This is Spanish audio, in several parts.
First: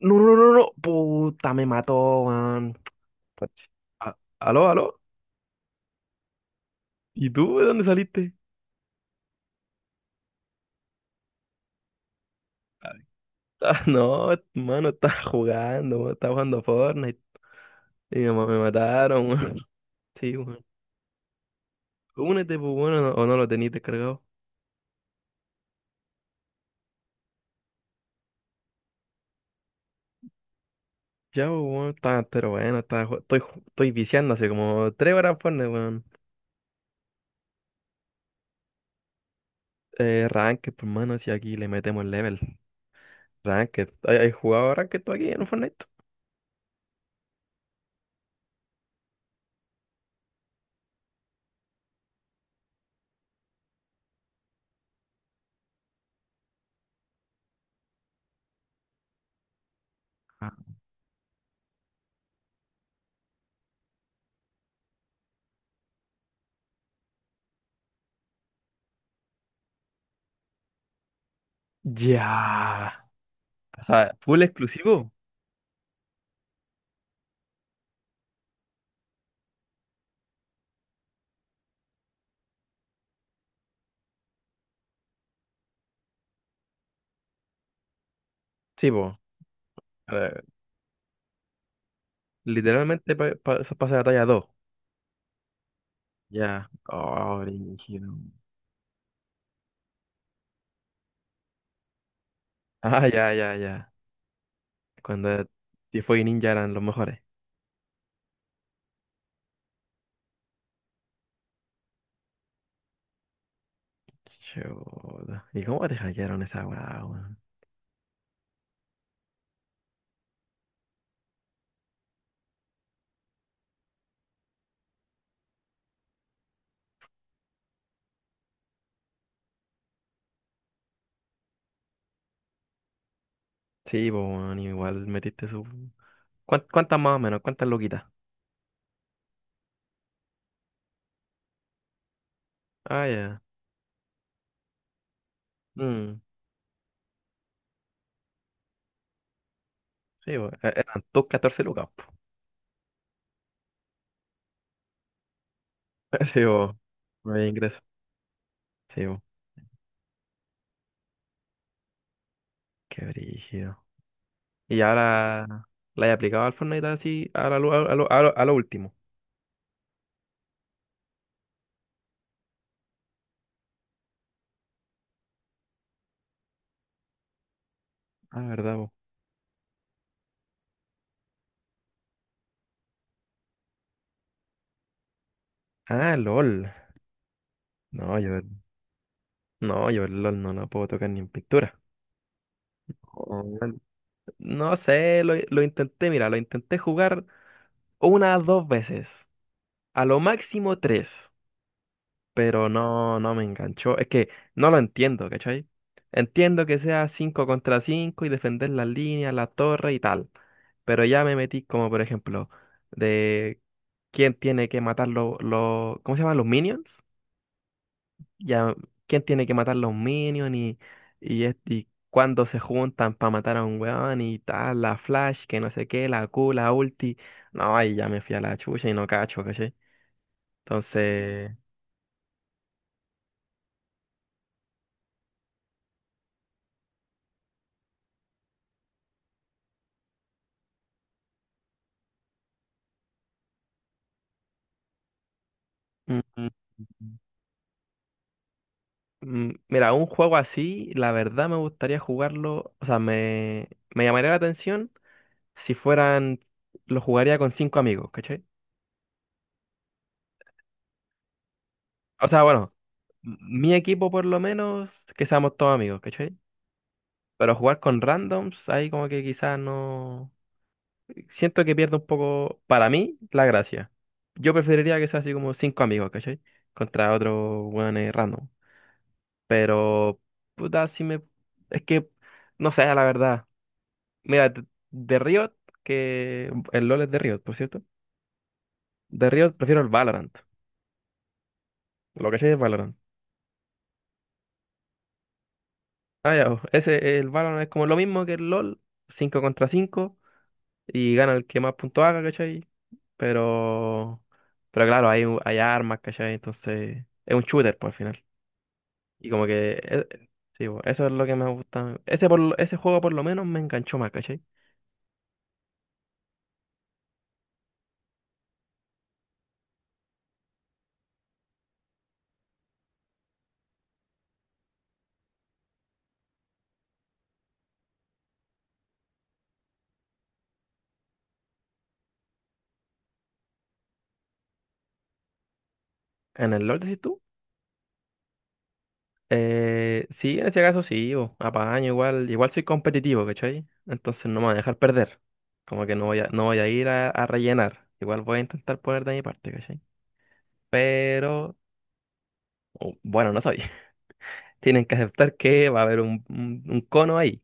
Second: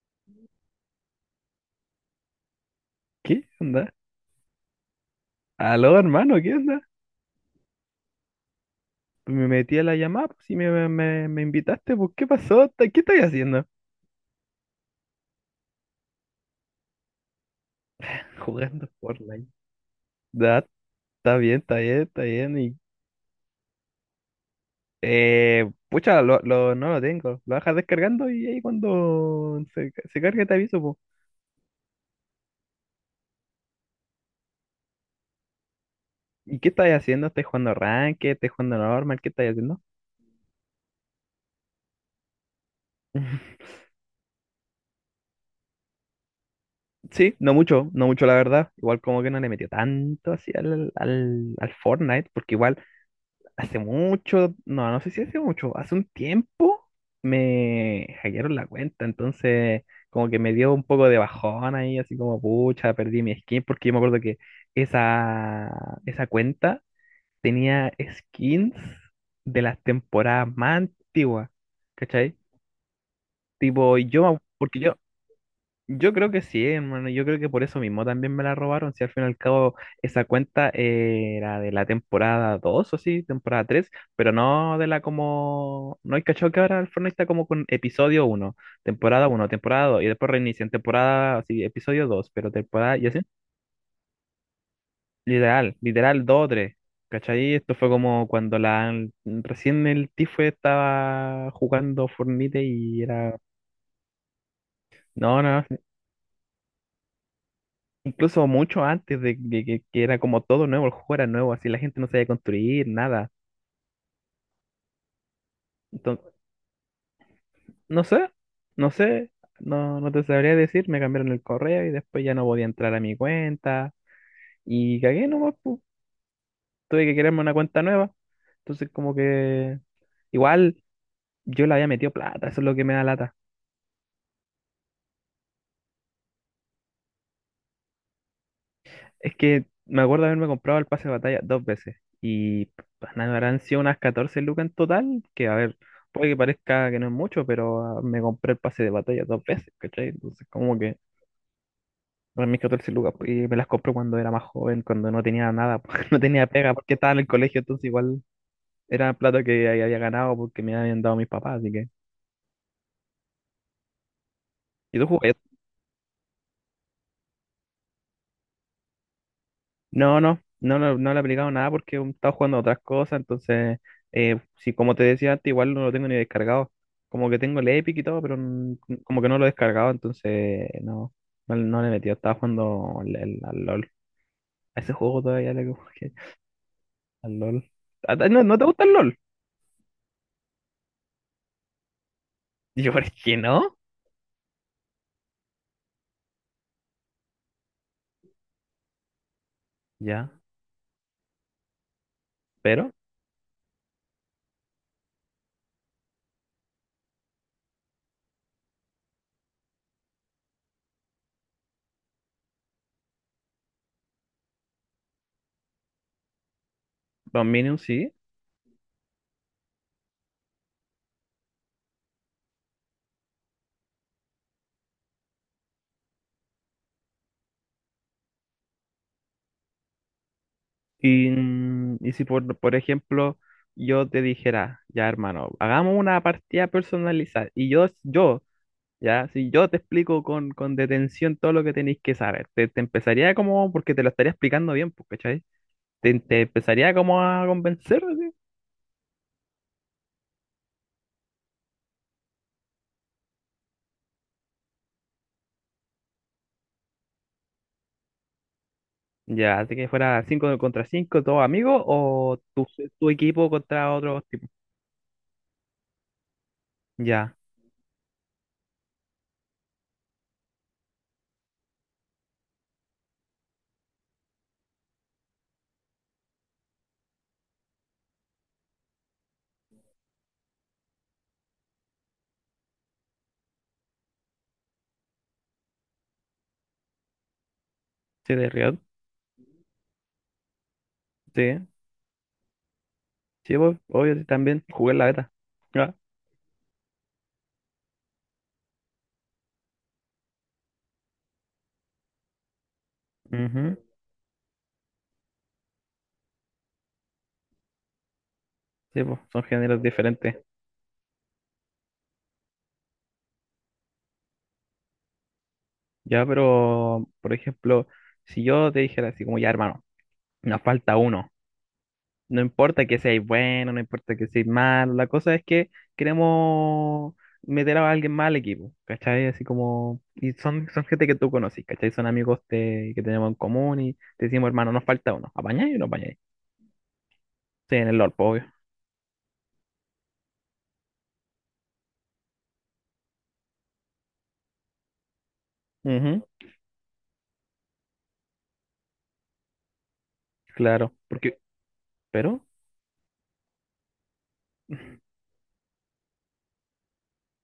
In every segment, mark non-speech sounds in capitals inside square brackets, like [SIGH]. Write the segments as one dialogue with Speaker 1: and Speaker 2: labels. Speaker 1: No, no, no, no. Puta, me mató, man.
Speaker 2: ¿Qué
Speaker 1: Puch.
Speaker 2: onda?
Speaker 1: Aló, aló.
Speaker 2: Aló, hermano, ¿qué onda?
Speaker 1: ¿Y tú de dónde saliste? [LAUGHS]
Speaker 2: Me metí a la llamada, pues si me invitaste, pues, ¿qué pasó? ¿Qué estás haciendo?
Speaker 1: Ah, no, mano, estaba jugando, man, estaba jugando Fortnite. Y me
Speaker 2: Jugando
Speaker 1: mataron,
Speaker 2: Fortnite.
Speaker 1: man. [LAUGHS] Sí, man.
Speaker 2: Da, está bien, está bien, está
Speaker 1: Únete,
Speaker 2: bien.
Speaker 1: pues
Speaker 2: Y
Speaker 1: bueno, o no lo tenías descargado.
Speaker 2: pucha, no lo tengo. Lo dejas descargando y ahí cuando se cargue te aviso, pues.
Speaker 1: Ya, pues bueno, está, pero bueno, está, estoy, estoy viciando hace como tres horas Fortnite, weón.
Speaker 2: ¿Y qué estás haciendo? ¿Estás jugando Ranked? ¿Estás jugando normal? ¿Qué estás haciendo?
Speaker 1: Ranked, pues mano, si aquí le metemos level.
Speaker 2: [LAUGHS]
Speaker 1: Ranked. ¿Hay jugado Ranked tú aquí en Fortnite?
Speaker 2: Sí, no mucho la verdad. Igual como que no le metió tanto así al Fortnite, porque igual hace mucho, no sé si hace mucho, hace un tiempo me hackearon la cuenta, entonces como que
Speaker 1: Ah.
Speaker 2: me dio un poco de bajón ahí, así como pucha, perdí mi skin, porque yo me acuerdo que esa, esa cuenta tenía skins de las temporadas más antiguas, ¿cachai?
Speaker 1: Ya. O
Speaker 2: Tipo,
Speaker 1: sea, full exclusivo.
Speaker 2: yo creo que sí, hermano. Yo creo que por eso mismo también me la robaron. Si al fin y al cabo esa cuenta era de la temporada 2 o sí, temporada tres, pero no de la como. No hay cachado que ahora el Fortnite está como con episodio uno,
Speaker 1: Sí,
Speaker 2: temporada uno, temporada 2, y después
Speaker 1: pues.
Speaker 2: reinician temporada, sí, episodio dos pero temporada, y
Speaker 1: Literalmente
Speaker 2: así.
Speaker 1: eso pasa de talla dos.
Speaker 2: Literal, literal dos o
Speaker 1: Ya.
Speaker 2: 3.
Speaker 1: Oh,
Speaker 2: ¿Cachai? Esto fue
Speaker 1: brígido.
Speaker 2: como cuando la recién el Tifue estaba jugando Fortnite y
Speaker 1: Ah, ya,
Speaker 2: era.
Speaker 1: ya, ya.
Speaker 2: No,
Speaker 1: Cuando
Speaker 2: no,
Speaker 1: Tifo y Ninja eran los mejores.
Speaker 2: Incluso mucho antes de que era como todo nuevo, el juego era nuevo, así la gente no sabía construir nada.
Speaker 1: Chuta. ¿Y cómo te
Speaker 2: Entonces,
Speaker 1: hackearon esa weá, weón?
Speaker 2: no sé, no sé, no, no te sabría decir, me cambiaron el correo y después ya no podía entrar a mi cuenta y cagué nomás, pu. Tuve que crearme una cuenta nueva. Entonces como que igual yo le había metido plata, eso es lo que me da lata.
Speaker 1: Sí, pues, weón, igual metiste su... Cuántas más o menos? ¿Cuántas loquitas?
Speaker 2: Es que me acuerdo haberme comprado el pase de batalla dos veces y,
Speaker 1: Ah,
Speaker 2: pues, nada,
Speaker 1: ya.
Speaker 2: habrán sido unas 14 lucas en total, que a ver,
Speaker 1: Mm,
Speaker 2: puede que parezca que no es mucho, pero me compré el pase de batalla dos veces, ¿cachai?
Speaker 1: sí,
Speaker 2: Entonces
Speaker 1: pues,
Speaker 2: como que
Speaker 1: eran tus 14 lucas, po.
Speaker 2: eran mis 14 lucas pues, y me las compré cuando era más joven, cuando no tenía nada, [LAUGHS] porque no
Speaker 1: [LAUGHS] Sí,
Speaker 2: tenía
Speaker 1: pues,
Speaker 2: pega, porque estaba en el
Speaker 1: no había
Speaker 2: colegio,
Speaker 1: ingreso.
Speaker 2: entonces igual
Speaker 1: Sí,
Speaker 2: era
Speaker 1: pues,
Speaker 2: plata que ahí había ganado porque me habían dado mis papás, así que...
Speaker 1: qué brígido. Y
Speaker 2: ¿Y tú jugaste
Speaker 1: ahora la he aplicado al Fortnite así a, a, lo, a lo último.
Speaker 2: No, le he aplicado nada porque he estado jugando a otras cosas, entonces si como te decía antes, igual no lo tengo ni descargado. Como que tengo el Epic y todo, pero
Speaker 1: Ah, verdad, pues.
Speaker 2: como que no lo he descargado, entonces no le he metido. Estaba jugando al LOL. A ese juego todavía le como
Speaker 1: Ah,
Speaker 2: que-
Speaker 1: LOL.
Speaker 2: al LOL.
Speaker 1: No, yo,
Speaker 2: ¿No, no te gusta el LOL?
Speaker 1: no, yo el LOL no lo puedo tocar ni en pintura.
Speaker 2: [LAUGHS] Y yo, ¿por qué
Speaker 1: O-
Speaker 2: no?
Speaker 1: No sé, lo intenté, mira, lo intenté jugar una dos veces, a lo
Speaker 2: Ya,
Speaker 1: máximo tres, pero
Speaker 2: pero
Speaker 1: no, no me enganchó. Es que no lo entiendo, ¿cachai? Entiendo que sea cinco contra cinco y defender las líneas, la torre y tal, pero ya me metí como, por ejemplo, de quién tiene que matar los ¿cómo se llaman? Los minions.
Speaker 2: Dominion sí.
Speaker 1: Ya quién tiene que matar los minions y, y cuándo se juntan para matar a un weón y tal, la Flash, que no sé qué, la Q, la ulti. No, ahí ya me fui a la chucha y no cacho, ¿cachai?
Speaker 2: Y,
Speaker 1: Entonces,
Speaker 2: mm, y si por ejemplo yo te dijera, ya hermano, hagamos una partida personalizada. Y yo Ya, si yo te explico con detención todo lo que tenéis que saber, te empezaría como, porque te lo estaría explicando bien, pues, ¿cachai? Te
Speaker 1: mm,
Speaker 2: empezaría como a convencer, así.
Speaker 1: mira, un juego así, la verdad me gustaría jugarlo, o sea, me llamaría la atención si fueran, lo jugaría con cinco amigos, ¿cachai?
Speaker 2: Ya, así que fuera 5 contra 5 todos amigos,
Speaker 1: O
Speaker 2: o
Speaker 1: sea,
Speaker 2: tu,
Speaker 1: bueno,
Speaker 2: tu equipo
Speaker 1: mi
Speaker 2: contra
Speaker 1: equipo
Speaker 2: otros
Speaker 1: por lo
Speaker 2: tipos.
Speaker 1: menos, que seamos todos amigos, ¿cachai?
Speaker 2: Ya,
Speaker 1: Pero jugar con randoms, ahí como que quizás no... Siento que pierde un poco, para mí, la gracia. Yo preferiría que sea así como cinco amigos, ¿cachai? Contra otro weón random. Pero, puta, si me... Es que, no sé, la verdad. Mira, de Riot, que... El LoL es de Riot, por cierto.
Speaker 2: sí, de Riot,
Speaker 1: De Riot prefiero el Valorant.
Speaker 2: sí.
Speaker 1: Lo que sé es Valorant.
Speaker 2: Sí, pues, obvio, sí, también jugué en la beta. Ya.
Speaker 1: Ah, ya, oh, ese, el Valorant es como lo mismo que el LoL, 5 contra 5 y gana el que más puntos haga, ¿cachai?
Speaker 2: Ujú,
Speaker 1: Pero, pero claro, hay, hay armas, ¿cachai? Entonces, es un shooter, pues, al final.
Speaker 2: sí, pues,
Speaker 1: Y
Speaker 2: son
Speaker 1: como que,
Speaker 2: géneros diferentes.
Speaker 1: sí, pues, eso es lo que me gusta. Ese, ese juego por lo menos me enganchó más, ¿cachai?
Speaker 2: Ya, pero, por ejemplo, si yo te dijera así como, ya, hermano, nos falta uno. No importa que seáis bueno, no importa que seáis malo, la cosa es que queremos meter a alguien más al equipo, ¿cachai? Así como, y son gente que tú conoces, ¿cachai? Son amigos de- que tenemos en común y te decimos, hermano, nos falta uno, ¿apañáis o no apañáis?
Speaker 1: En el Lord decís tú.
Speaker 2: Sí, en el LOL, pues, obvio.
Speaker 1: Sí, en ese caso sí, bo, apaño igual, igual soy competitivo, ¿cachai? Entonces no me voy a dejar perder. Como que no voy
Speaker 2: Ujú,
Speaker 1: a, no voy a ir a rellenar. Igual voy a intentar poner de mi parte, ¿cachai?
Speaker 2: claro, porque,
Speaker 1: Pero,
Speaker 2: pero...
Speaker 1: oh, bueno, no soy. Tienen que aceptar que va a haber un, un cono ahí,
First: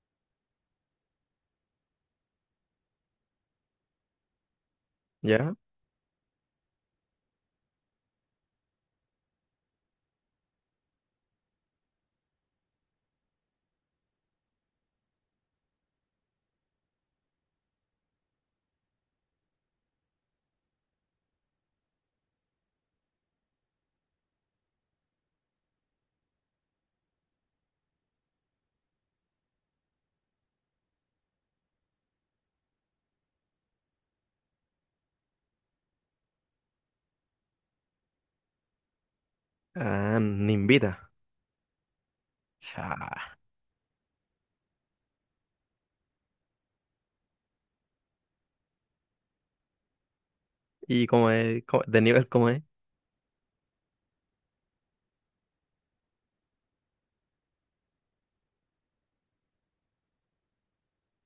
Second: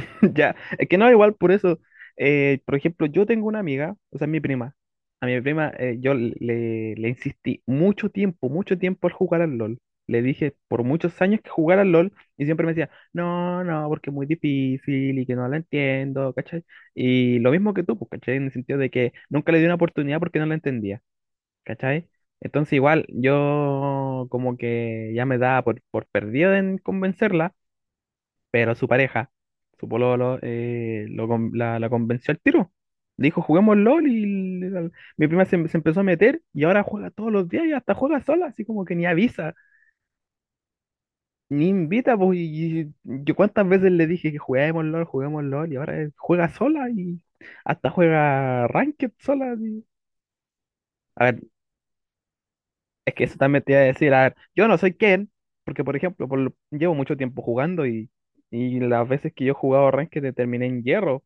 Speaker 2: [LAUGHS] Ya, es que no, igual por eso por ejemplo, yo tengo una amiga, o sea, mi prima, a mi
Speaker 1: ¿ya?
Speaker 2: prima yo le insistí mucho tiempo al jugar al LOL. Le dije por muchos años que jugar al LOL y siempre me decía, no, no, porque es muy difícil y que no la entiendo, ¿cachai? Y lo mismo que tú, pues, ¿cachai? En el sentido de que nunca le di una oportunidad porque no la entendía, ¿cachai? Entonces igual yo como que ya me daba por perdido en convencerla, pero su pareja, su pololo, la convenció al tiro. Le dijo, juguemos LOL mi prima se empezó a meter y ahora juega todos los días y hasta juega sola, así como que ni avisa,
Speaker 1: Ah, ni invita.
Speaker 2: ni invita. Pues, y
Speaker 1: Ya.
Speaker 2: yo cuántas veces le dije que juguemos LOL y ahora juega sola y hasta juega Ranked sola. Así.
Speaker 1: ¿Y
Speaker 2: A
Speaker 1: cómo
Speaker 2: ver,
Speaker 1: es? De nivel cómo es?
Speaker 2: es que eso también te iba a decir, a ver, yo no soy Ken, porque por ejemplo, llevo mucho tiempo jugando y las veces que yo he jugado Ranked terminé en hierro.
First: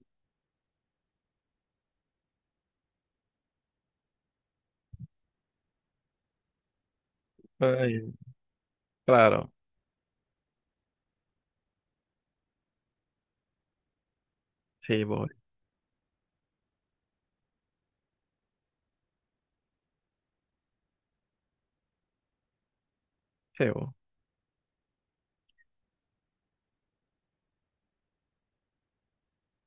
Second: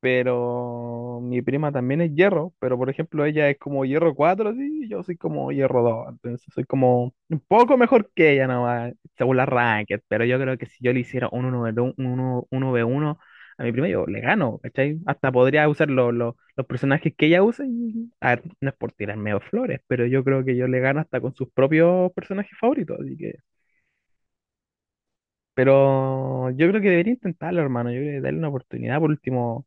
Speaker 2: Pero mi prima también es hierro, pero por ejemplo ella es como hierro 4 así, y yo soy como hierro dos, entonces soy como un poco mejor
Speaker 1: Ay,
Speaker 2: que ella nomás, según la
Speaker 1: claro.
Speaker 2: ranked, pero yo creo que si yo le hiciera un uno v uno uno 1 1v1 a mi prima, yo le gano, ¿cachai?
Speaker 1: Sí, voy.
Speaker 2: Hasta podría usar los personajes que ella usa, y, a ver, no es por tirarme flores, pero yo creo que yo le gano hasta con sus propios personajes favoritos, así que...
Speaker 1: Sí, bo.
Speaker 2: Pero yo creo que debería intentarlo, hermano, yo creo que darle una oportunidad por último,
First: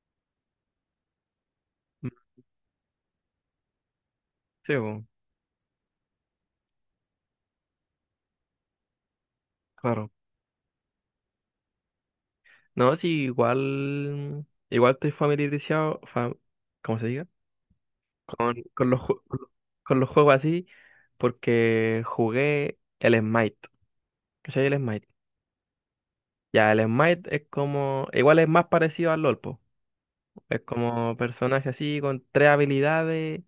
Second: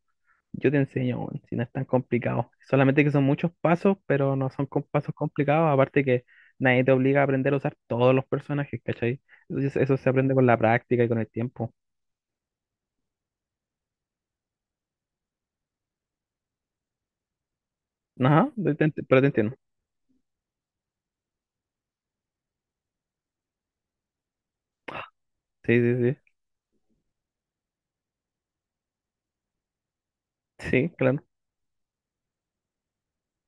Speaker 2: yo te enseño, weón, si no es tan
Speaker 1: Mm,
Speaker 2: complicado. Solamente que son muchos pasos, pero no son
Speaker 1: sí,
Speaker 2: com-
Speaker 1: bo.
Speaker 2: pasos complicados. Aparte que nadie te obliga a aprender a usar todos los personajes, ¿cachai? Entonces eso se
Speaker 1: Claro.
Speaker 2: aprende con la práctica y con el tiempo.
Speaker 1: No, sí, igual. Igual estoy familiarizado. ¿Cómo se diga?
Speaker 2: Ajá,
Speaker 1: Con
Speaker 2: pero te entiendo.
Speaker 1: con los juegos así, porque jugué el Smite. ¿Cachai? El Smite.
Speaker 2: Sí, sí, sí.
Speaker 1: Ya, el Smite es como. Igual es más parecido al LOL, po. Es
Speaker 2: Sí,
Speaker 1: como
Speaker 2: claro.
Speaker 1: personaje así con tres habilidades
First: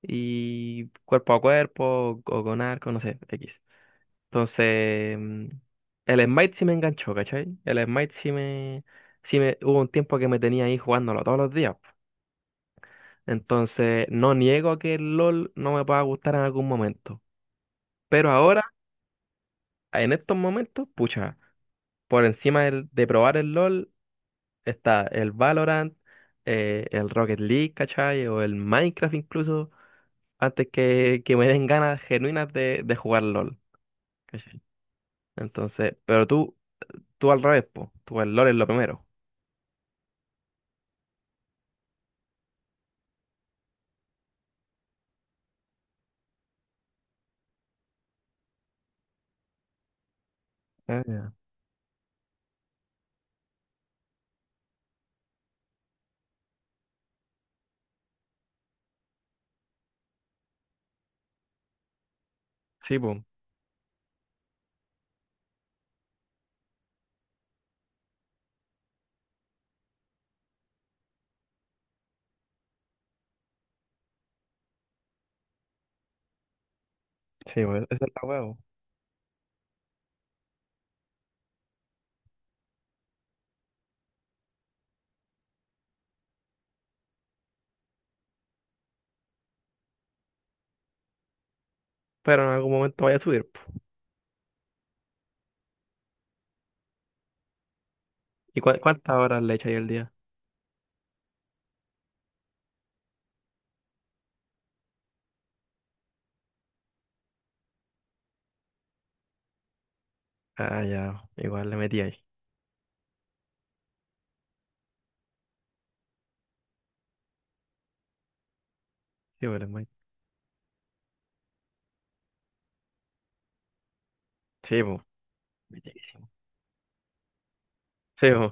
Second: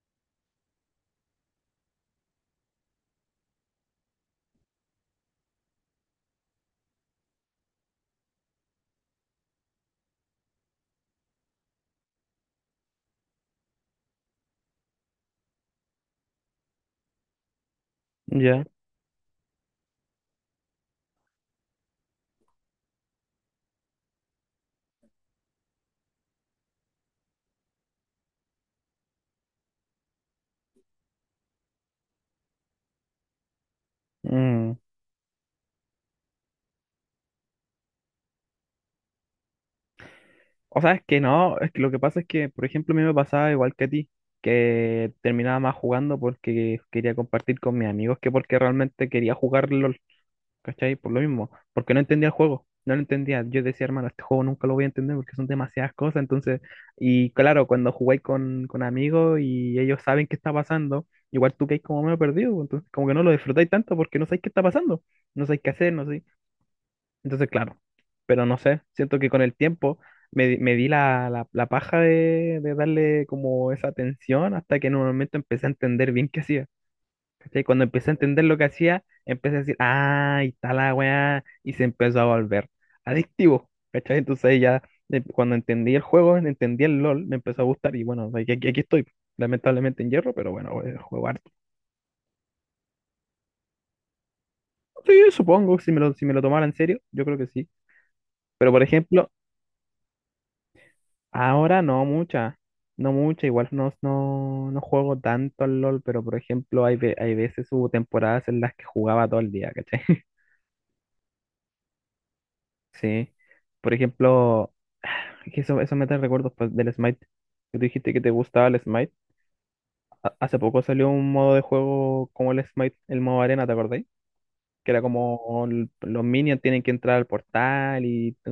Speaker 1: y cuerpo a cuerpo o con arco, no sé, X. Entonces, el Smite sí me enganchó, ¿cachai? El Smite sí me, hubo un tiempo que me tenía ahí jugándolo todos los días. Entonces, no niego que el LOL no me pueda gustar en algún momento. Pero ahora,
Speaker 2: Ya.
Speaker 1: en estos momentos, pucha, por encima de probar el LOL está el Valorant, el Rocket League, ¿cachai? O el Minecraft incluso, antes que me den ganas genuinas de jugar LOL.
Speaker 2: Mm.
Speaker 1: Entonces, pero tú al revés, po. Tú el lore es lo primero.
Speaker 2: O sea, es que no, es que lo que pasa es que, por ejemplo, a mí me pasaba igual que a ti, que terminaba más jugando porque quería compartir con mis amigos que porque realmente quería jugarlo, ¿cachai?
Speaker 1: Ah,
Speaker 2: Por lo
Speaker 1: ya.
Speaker 2: mismo, porque no entendía el juego, no lo entendía. Yo decía, hermano, este juego nunca lo voy a entender porque son demasiadas cosas. Entonces, y claro, cuando jugáis con amigos y ellos saben qué está pasando, igual tú quedáis como medio perdido, pues, entonces
Speaker 1: Sí,
Speaker 2: como que
Speaker 1: po.
Speaker 2: no lo disfrutáis tanto porque no sabéis qué está pasando, no sabéis qué hacer, no sé. Entonces, claro, pero no sé, siento que con el tiempo me di la paja de darle como esa atención hasta que en un momento empecé a entender bien qué hacía. ¿Cachai?
Speaker 1: Sí, po.
Speaker 2: Cuando
Speaker 1: Esa es
Speaker 2: empecé a
Speaker 1: la
Speaker 2: entender
Speaker 1: huevo.
Speaker 2: lo que hacía, empecé a decir, ah, ahí está la weá, y se empezó a volver adictivo, ¿cachai? Entonces ahí ya, cuando entendí el juego, entendí el LOL, me empezó a gustar y bueno, aquí estoy, lamentablemente en hierro, pero bueno, juego harto.
Speaker 1: Pero en algún momento vaya a subir, po.
Speaker 2: Sí, supongo, si me lo tomara en serio, yo creo que sí.
Speaker 1: ¿Y
Speaker 2: Pero por
Speaker 1: cuántas
Speaker 2: ejemplo,
Speaker 1: horas le echas ahí al día?
Speaker 2: ahora no mucha, no mucha, igual no juego tanto al LOL, pero por ejemplo, hay veces hubo temporadas en las que jugaba todo el día, ¿cachai? [LAUGHS]
Speaker 1: Ah, ya. Igual le metí ahí.
Speaker 2: Sí. Por ejemplo, [SIGHS] es que eso me trae recuerdos pues, del Smite. Que tú dijiste que te gustaba el Smite.
Speaker 1: Sí, po, le metí.
Speaker 2: Hace poco salió un modo de juego como el Smite, el modo arena, ¿te acordáis?
Speaker 1: Sí,
Speaker 2: Que era
Speaker 1: po.
Speaker 2: como los
Speaker 1: Metidísimo.
Speaker 2: minions tienen que entrar al portal
Speaker 1: Sí,
Speaker 2: y
Speaker 1: po.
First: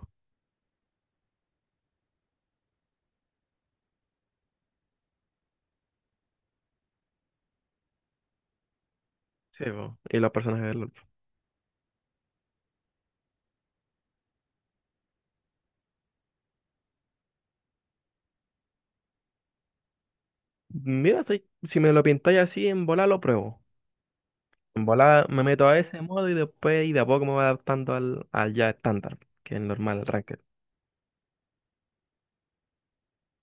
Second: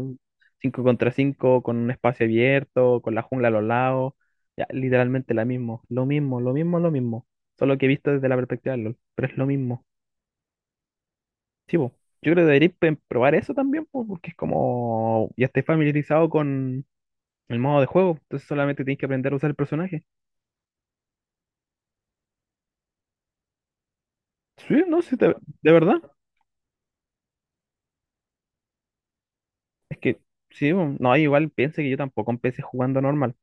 Speaker 2: 5 contra 5 con un espacio abierto, con la jungla a los lados. Ya, literalmente la mismo. Lo mismo, lo mismo, lo mismo. Solo que he visto desde la perspectiva de LOL. Pero es lo
Speaker 1: Sí,
Speaker 2: mismo.
Speaker 1: po. Y los personajes del LoL.
Speaker 2: Sí, po. Yo creo que deberíais probar eso también, po, porque es como ya estáis familiarizado con el modo de juego. Entonces solamente tienes que aprender a usar el personaje.
Speaker 1: Mira, si, si me lo pintáis así en bola, lo pruebo.
Speaker 2: Sí,
Speaker 1: En
Speaker 2: no, sí,
Speaker 1: volada me meto
Speaker 2: de
Speaker 1: a ese
Speaker 2: verdad.
Speaker 1: modo y después y de a poco me voy adaptando al, al ya estándar, que es el
Speaker 2: Es
Speaker 1: normal, el
Speaker 2: que,
Speaker 1: ranked.
Speaker 2: sí, bueno, no, igual piense que yo tampoco empecé jugando normal.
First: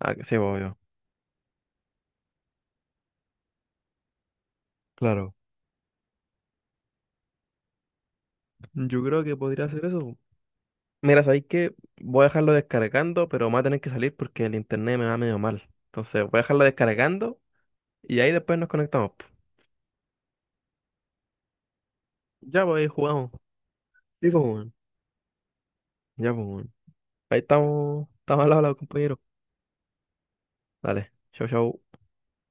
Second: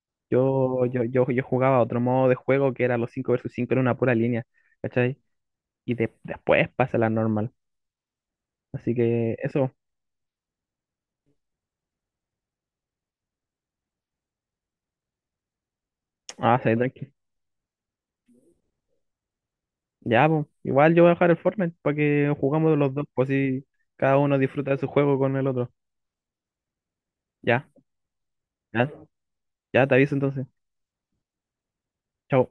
Speaker 1: Ah, que sí, pues, obvio.
Speaker 2: Yo jugaba otro modo de juego que era los 5 versus 5 en una pura línea, ¿cachai?
Speaker 1: Claro.
Speaker 2: Después pasa la normal. Así
Speaker 1: Yo creo
Speaker 2: que
Speaker 1: que podría
Speaker 2: eso,
Speaker 1: hacer eso. Mira, sabéis que voy a dejarlo descargando, pero me va a tener que salir porque el internet me va medio mal. Entonces voy a
Speaker 2: ah,
Speaker 1: dejarlo
Speaker 2: sí, tranqui.
Speaker 1: descargando y ahí después nos conectamos.
Speaker 2: Ya, pues, igual yo voy a dejar el Fortnite para que
Speaker 1: Ya,
Speaker 2: jugamos
Speaker 1: pues ahí
Speaker 2: los dos, pues
Speaker 1: jugamos.
Speaker 2: así cada
Speaker 1: Sí, pues,
Speaker 2: uno disfruta
Speaker 1: weón.
Speaker 2: de su juego con el otro.
Speaker 1: Ya, pues, weón. Ahí
Speaker 2: Ya,
Speaker 1: estamos. Estamos al lado,
Speaker 2: ya,
Speaker 1: compañero.
Speaker 2: ya te aviso entonces.
Speaker 1: Dale. Chau, chau.
Speaker 2: Chao.